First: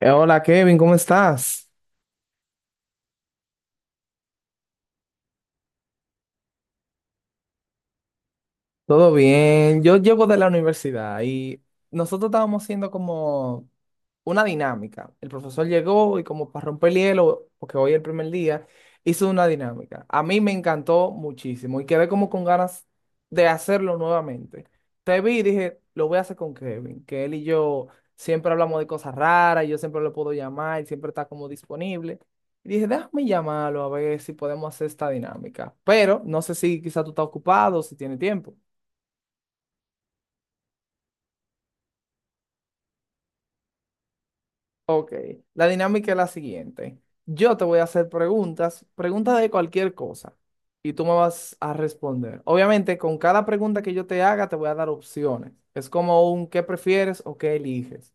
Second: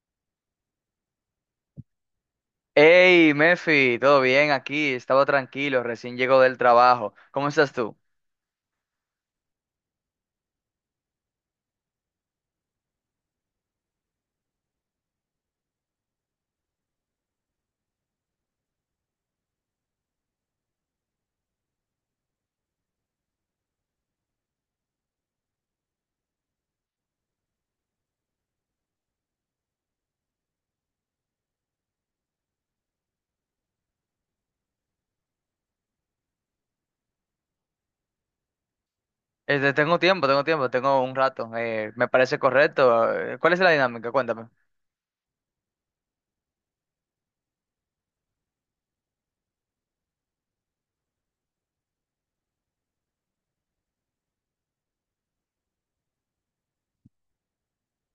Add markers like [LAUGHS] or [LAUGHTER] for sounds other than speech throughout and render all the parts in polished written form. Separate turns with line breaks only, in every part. Hola Kevin, ¿cómo estás?
Hey, Mefi, ¿todo bien aquí? Estaba tranquilo, recién llego del trabajo. ¿Cómo estás tú?
Todo bien, yo llego de la universidad y nosotros estábamos haciendo como una dinámica. El profesor llegó y como para romper el hielo, porque hoy es el primer día, hizo una dinámica. A mí me encantó muchísimo y quedé como con ganas de hacerlo nuevamente. Te vi y dije, lo voy a hacer con Kevin, que él y yo siempre hablamos de cosas raras, y yo siempre lo puedo llamar, él siempre está como disponible. Y dije, déjame llamarlo a ver si podemos hacer esta dinámica. Pero no sé si quizá tú estás ocupado, si tiene tiempo.
Este, tengo tiempo, tengo tiempo, tengo un rato. Me parece correcto. ¿Cuál es la dinámica? Cuéntame.
Ok, la dinámica es la siguiente. Yo te voy a hacer preguntas, preguntas de cualquier cosa, y tú me vas a responder. Obviamente, con cada pregunta que yo te haga, te voy a dar opciones. Es como un qué prefieres o qué eliges.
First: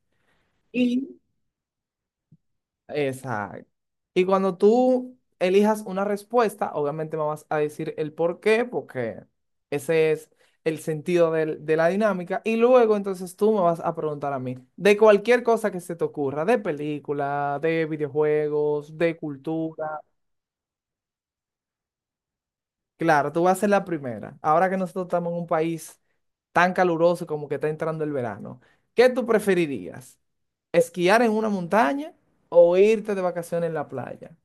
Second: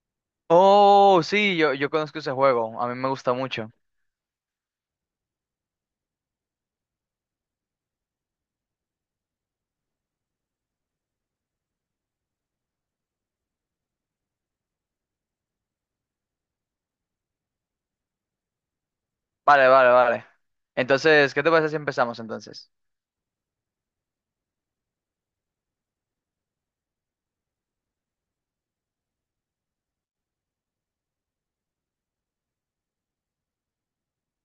Y
Oh, sí, yo conozco ese juego. A mí me gusta mucho.
exacto. Y cuando tú elijas una respuesta, obviamente me vas a decir el por qué, porque ese es el de la dinámica. Y luego entonces tú me vas a preguntar a mí de cualquier cosa que se te ocurra, de película, de videojuegos, de
Vale, vale,
cultura.
vale. Entonces, ¿qué te parece si empezamos entonces?
Claro, tú vas a ser la primera. Ahora que nosotros estamos en un país tan caluroso como que está entrando el verano, ¿qué tú preferirías? ¿Esquiar en una montaña o irte de vacaciones en la playa?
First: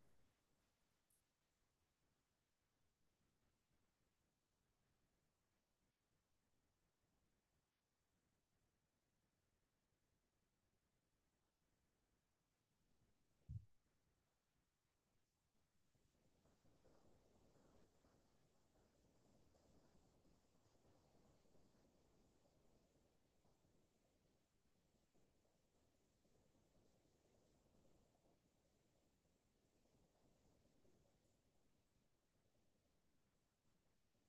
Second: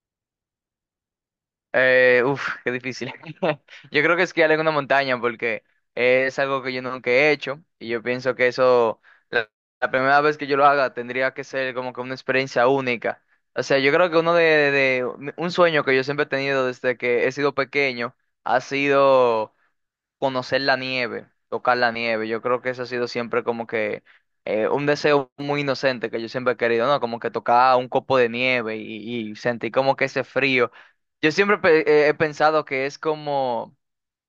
Uf, qué difícil. [LAUGHS] Yo creo que esquiar en una montaña porque es algo que yo nunca he hecho y yo pienso que eso, la, la primera vez que yo lo haga, tendría que ser como que una experiencia única. O sea, yo creo que de un sueño que yo siempre he tenido desde que he sido pequeño ha sido conocer la nieve, tocar la nieve. Yo creo que eso ha sido siempre como que un deseo muy inocente que yo siempre he querido, ¿no? Como que tocar un copo de nieve y sentir como que ese frío. Yo siempre he pensado que es como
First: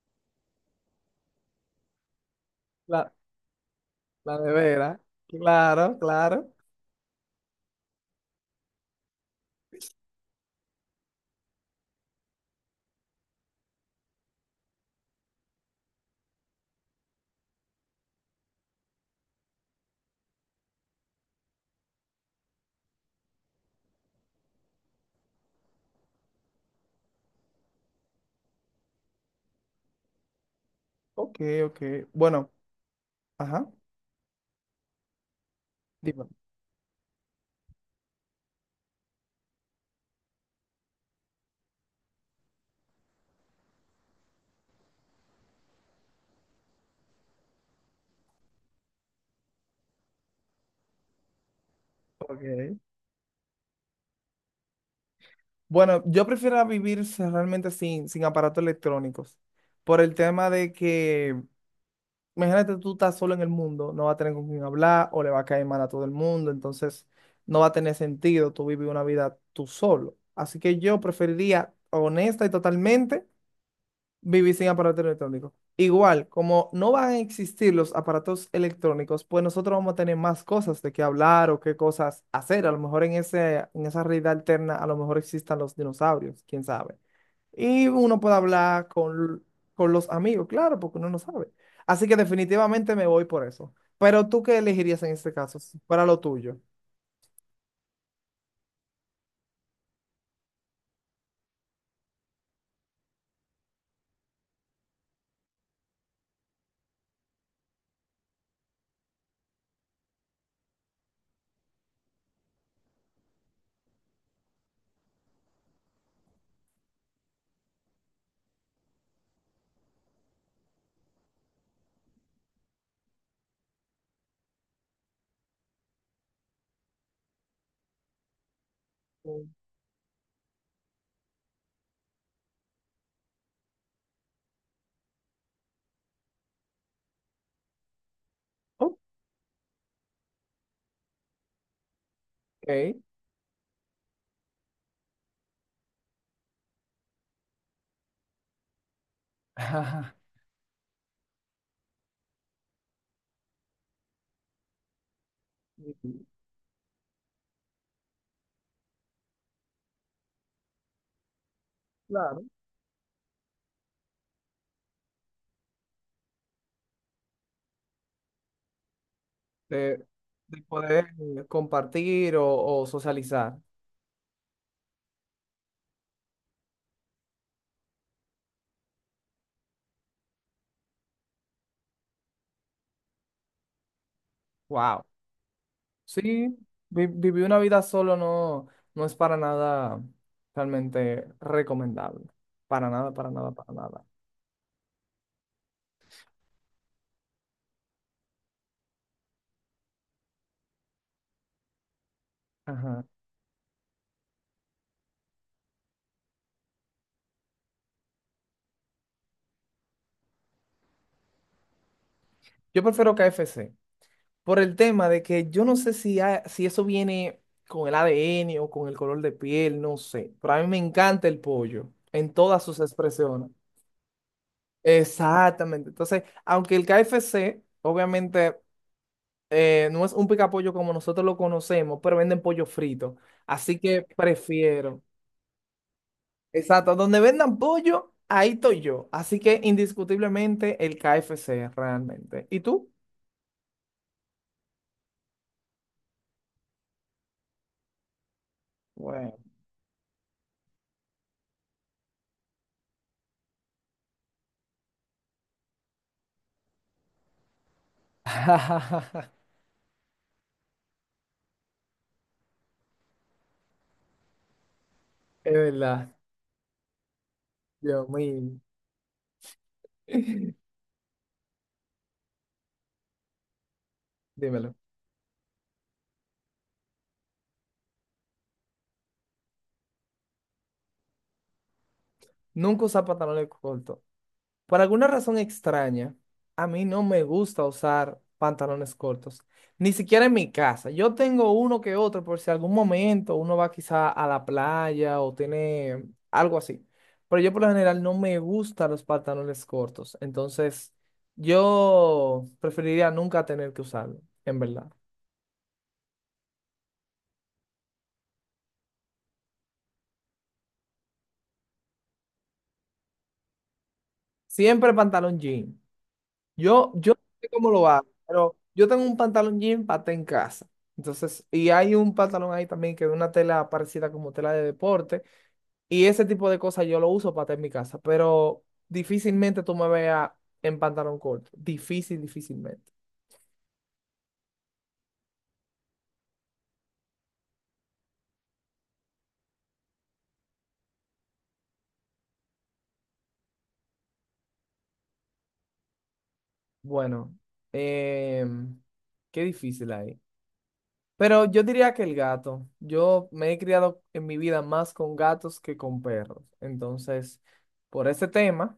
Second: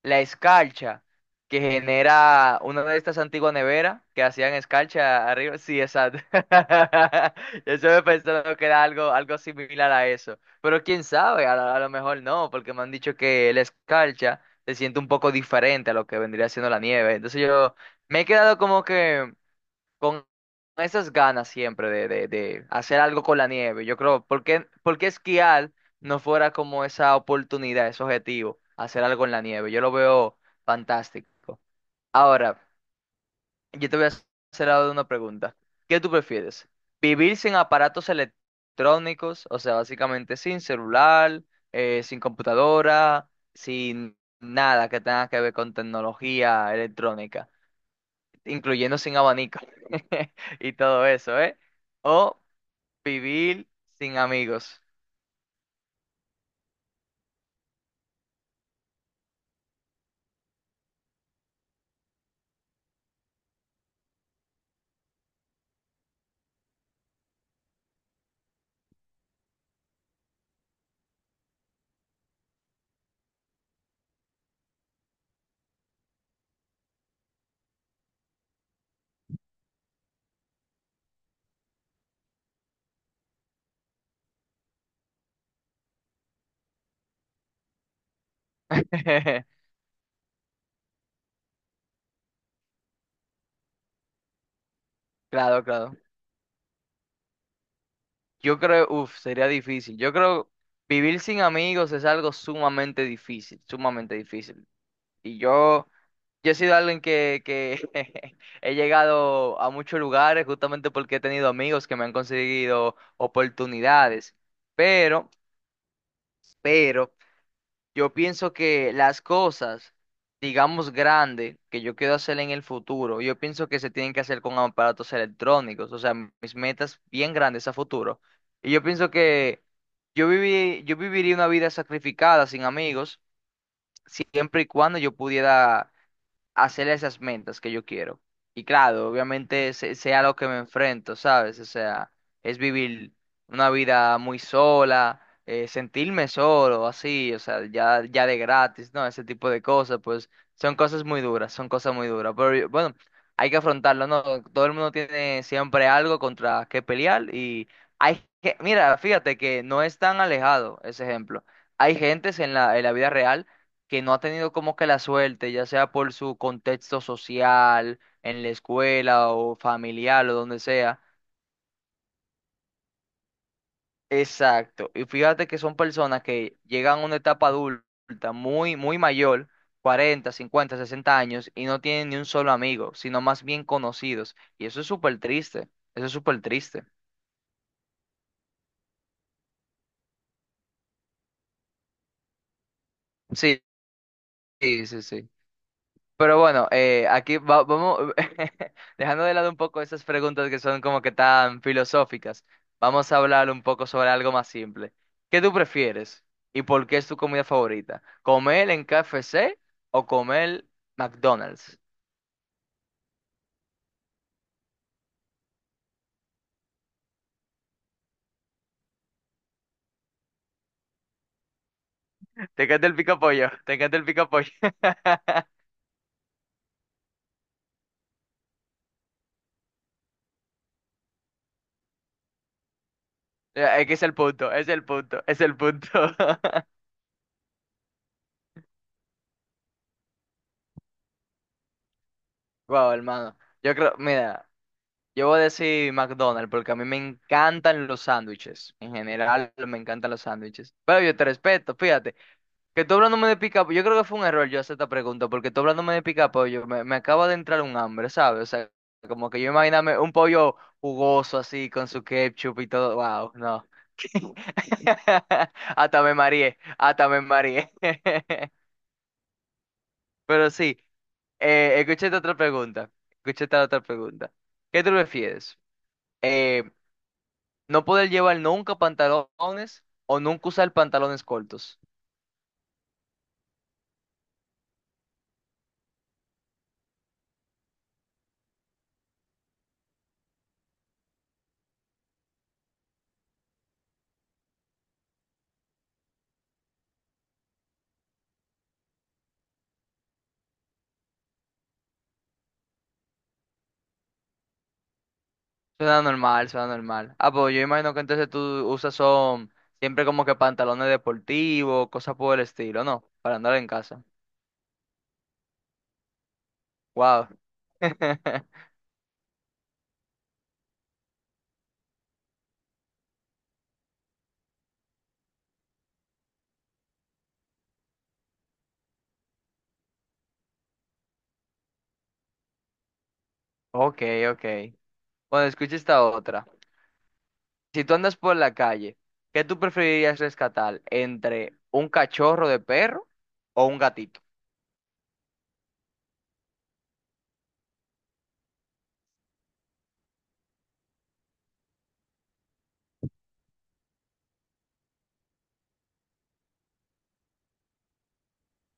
la escarcha que genera una de estas antiguas neveras que
La
hacían
nevera.
escarcha arriba. Sí,
Claro,
exacto.
claro.
[LAUGHS] Yo me pensando que era algo, algo similar a eso. Pero quién sabe, a lo mejor no, porque me han dicho que la escarcha se siente un poco diferente a lo que vendría siendo la nieve. Entonces yo me he quedado como que con esas ganas siempre de hacer algo con la nieve. Yo creo, por qué esquiar no fuera como esa oportunidad, ese objetivo, hacer algo en la nieve? Yo lo veo
Ok,
fantástico.
ok. Bueno,
Ahora,
ajá.
yo te voy a hacer ahora una pregunta. ¿Qué tú
Dime.
prefieres? ¿Vivir sin aparatos electrónicos? O sea, básicamente sin celular, sin computadora, sin nada que tenga que ver con tecnología electrónica incluyendo sin abanico [LAUGHS] y todo eso, ¿eh? O
Ok.
vivir sin amigos.
Bueno, yo prefiero realmente sin aparatos electrónicos. Por el tema de que, imagínate, tú estás solo en el mundo, no va a tener con quién hablar o le va a caer mal a todo el mundo, entonces no va a tener sentido tú vivir una vida tú solo. Así que yo preferiría, honesta y totalmente, vivir sin aparatos electrónicos. Igual, como no van a existir los aparatos electrónicos, pues nosotros vamos a tener más cosas de qué hablar o qué cosas hacer. A lo mejor en esa realidad alterna, a lo mejor existan los dinosaurios, quién sabe. Y uno puede hablar
[LAUGHS]
con los amigos, claro, porque uno no sabe. Así que definitivamente me voy por eso. Pero tú qué elegirías en este caso,
Claro,
si
claro.
fuera lo tuyo.
Yo creo, uff, sería difícil. Yo creo vivir sin amigos es algo sumamente difícil, sumamente difícil. Y yo, yo he sido alguien que [LAUGHS] he llegado a muchos lugares justamente porque he tenido amigos que me han conseguido oportunidades. Pero, pero, Yo pienso que las cosas, digamos grandes, que yo quiero hacer en el futuro, yo pienso que se tienen que hacer con aparatos electrónicos, o sea, mis metas bien grandes a futuro. Y yo pienso
Mm.
que yo viviría una vida sacrificada sin amigos, siempre y cuando yo pudiera hacer esas metas que yo quiero. Y
Ok.
claro, obviamente sea lo que me enfrento, ¿sabes? O sea, es vivir una vida muy sola, sentirme solo, así, o sea, ya, ya de gratis, ¿no? Ese tipo de cosas,
[LAUGHS]
pues son cosas muy duras, son cosas muy duras. Pero bueno, hay que afrontarlo, ¿no? Todo el mundo tiene siempre algo contra qué pelear y hay que, mira, fíjate que no es tan alejado ese ejemplo. Hay gentes
Claro.
en la vida real que no ha tenido como que la suerte, ya sea por su contexto social, en la escuela o
De,
familiar o donde
de
sea.
poder compartir o socializar.
Exacto. Y fíjate que son personas que llegan a una etapa adulta muy, muy mayor, 40, 50, 60 años, y no tienen ni un solo amigo, sino más bien conocidos. Y eso es
Wow.
súper triste. Eso es súper
Sí,
triste.
vivir una vida solo no, no es para nada realmente recomendable. Para nada, para nada,
Sí,
para nada.
sí, sí, sí. Pero bueno, aquí vamos, [LAUGHS] dejando de lado un poco esas preguntas que son como que tan filosóficas,
Ajá.
vamos a hablar un poco sobre algo más simple. ¿Qué tú prefieres y por qué es tu comida favorita? ¿Comer en KFC o comer McDonald's?
Yo prefiero KFC por el tema de que yo no sé si eso viene con el ADN o con el color de piel, no sé. Pero a mí me encanta el pollo en
[LAUGHS]
todas
¿Te
sus
encanta el pico
expresiones.
pollo? ¿Te encanta el pico pollo? [LAUGHS]
Exactamente. Entonces, aunque el KFC, obviamente, no es un picapollo como nosotros lo conocemos, pero venden pollo frito. Así
Es que es
que
el punto, es el
prefiero.
punto, es el punto. [LAUGHS]
Exacto, donde vendan pollo, ahí estoy yo. Así que indiscutiblemente el KFC, realmente. ¿Y tú?
Wow, hermano. Yo creo, mira. Yo voy a decir McDonald's porque a mí me encantan los sándwiches. En
Bueno,
general, me encantan los sándwiches. Pero yo te respeto, fíjate. Que tú hablándome de pica, yo creo que fue un error yo hacer esta pregunta porque tú hablándome de pica pollo, me acaba de entrar un hambre, ¿sabes? O sea,
[LAUGHS]
como que yo imaginarme un pollo jugoso así con su ketchup y todo. Wow, no.
es
[LAUGHS] Hasta
verdad.
me mareé, hasta me mareé.
Yo
[LAUGHS]
muy,
Pero
[LAUGHS]
sí, escuché esta otra pregunta. Escuché esta otra pregunta.
dímelo.
¿Qué tú prefieres? Eh, No poder llevar nunca pantalones o nunca usar pantalones cortos.
Nunca usar pantalones cortos. Por alguna razón extraña, a mí no me gusta usar pantalones cortos, ni siquiera en mi casa. Yo tengo uno que otro por si algún momento uno va quizá a la playa o tiene algo así. Pero yo por lo general no me gustan los pantalones cortos, entonces yo preferiría nunca tener que usarlo, en verdad.
Suena normal, suena normal. Ah, pues yo imagino que entonces tú usas son siempre como que pantalones deportivos, cosas por el estilo, ¿no? Para andar en casa.
Siempre pantalón jean. Yo no
Wow.
sé cómo lo hago, pero
[LAUGHS]
yo tengo un pantalón jean paté en casa. Entonces, y hay un pantalón ahí también que es una tela parecida como tela de deporte. Y ese tipo de cosas yo lo uso paté en mi casa, pero difícilmente tú me veas en pantalón corto. Difícil, difícilmente.
Ok, ok. Bueno, escucha esta otra. Si tú andas por la calle, ¿qué tú preferirías rescatar entre un cachorro de perro o un gatito?
Bueno, em, qué difícil ahí. Pero yo diría que el gato. Yo me he criado en mi vida más con gatos que con perros. Entonces, por ese tema.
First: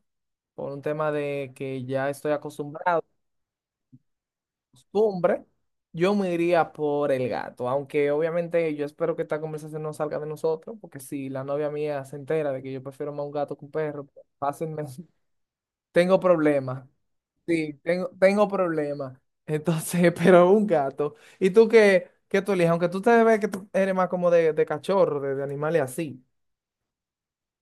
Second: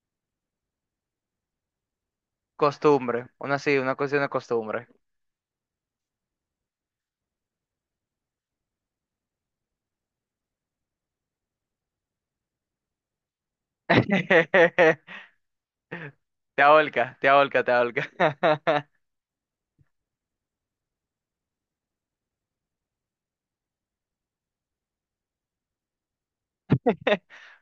Por un tema de que ya estoy acostumbrado,
Costumbre, una sí, una cuestión de costumbre.
costumbre, yo me iría por el gato, aunque obviamente yo espero que esta conversación no salga de nosotros, porque si la novia mía se entera de que yo prefiero más un gato que un perro, pues, fácilmente
[LAUGHS]
[LAUGHS] tengo
Te
problemas.
aholca, te aholca, te
Sí,
aholca.
tengo
[LAUGHS]
problemas. Entonces, [LAUGHS] pero un gato. ¿Y tú qué, qué tú eliges? Aunque tú te ves que tú eres más como de cachorro, de animales así.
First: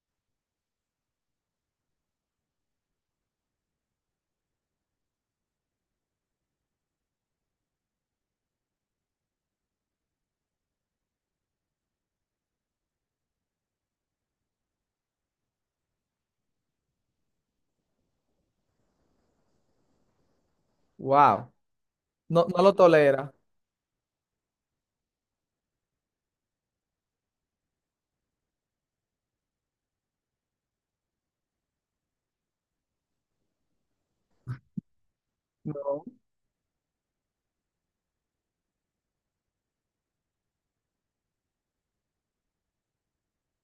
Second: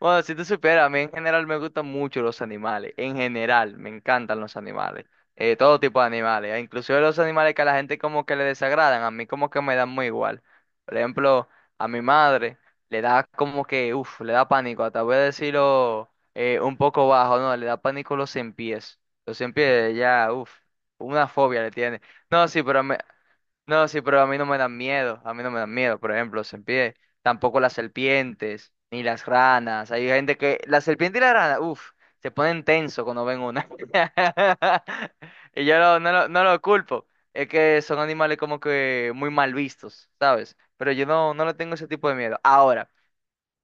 Bueno, si tú supieras, a mí en general me gustan mucho los animales. En general, me encantan los animales. Todo tipo de animales. Inclusive los animales que a la gente como que le desagradan, a mí como que me dan muy igual. Por ejemplo, a mi madre le da como que, uff, le da pánico. Hasta voy a decirlo un poco bajo, no, le da pánico los cien pies. Los cien pies, ya, uff, una
Wow.
fobia le tiene.
No,
No,
no
sí,
lo
pero me
tolera.
No, sí, pero a mí no me dan miedo, a mí no me dan miedo, por ejemplo, los serpientes, tampoco las serpientes, ni las ranas, hay gente que, la serpiente y la rana, uff, se ponen tenso cuando ven una, [LAUGHS] y yo no,
No.
no, no lo culpo, es que son animales como que muy mal vistos, ¿sabes? Pero yo no, no le tengo ese tipo de miedo. Ahora,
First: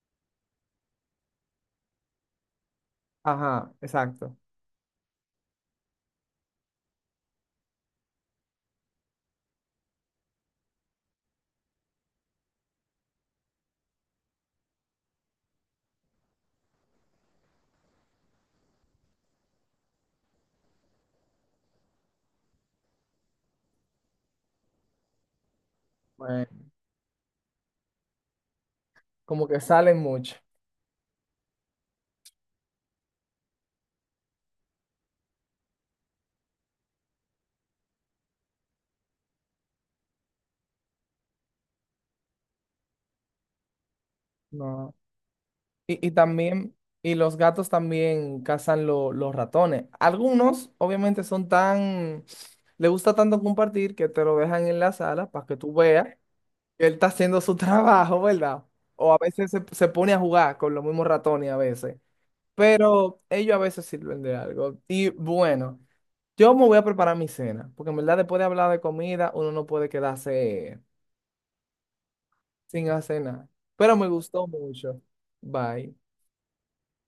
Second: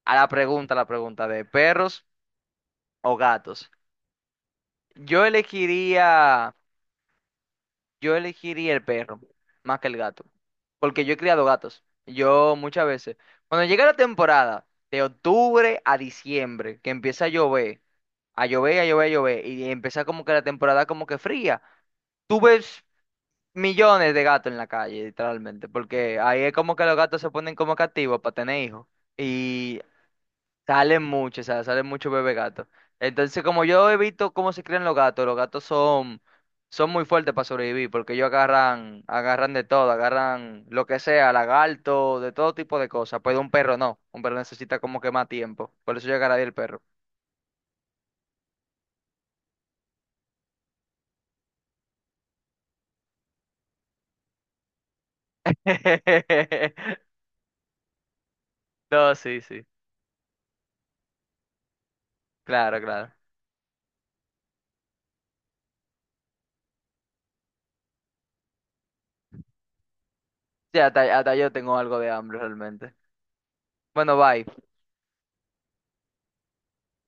a la pregunta de perros o gatos,
Ajá, exacto.
yo elegiría... Yo elegiría el perro más que el gato, porque yo he criado gatos. Yo muchas veces, cuando llega la temporada de octubre a diciembre, que empieza a llover, a llover, y empieza como que la temporada como que fría, tú ves millones de gatos en la calle, literalmente, porque ahí es
Bueno,
como que los gatos se ponen como que activos para tener hijos.
como que
Y
salen mucho.
salen mucho, o sea, salen muchos bebé gatos. Entonces, como yo he visto cómo se crían los gatos son, son muy fuertes para sobrevivir, porque ellos agarran, agarran de todo, agarran lo que sea, lagarto, de todo tipo de cosas. Pero un perro no, un perro necesita
No.
como que más tiempo. Por eso
Y
yo agarraría el
también,
perro.
y los gatos también cazan los ratones. Algunos, obviamente, son tan, le gusta tanto compartir que te lo dejan en la sala para que tú veas que él
[LAUGHS]
está haciendo su [LAUGHS] trabajo, ¿verdad? O
No,
a
sí,
veces
sí.
se pone a jugar con los mismos ratones a veces.
Claro, claro.
Pero ellos a veces sirven de algo. Y bueno, yo me voy a preparar mi cena, porque en verdad después de hablar de comida, uno no puede quedarse
Sí, hasta, hasta yo tengo algo de hambre
sin
realmente.
hacer nada. Pero me
Bueno, bye.
gustó mucho. Bye.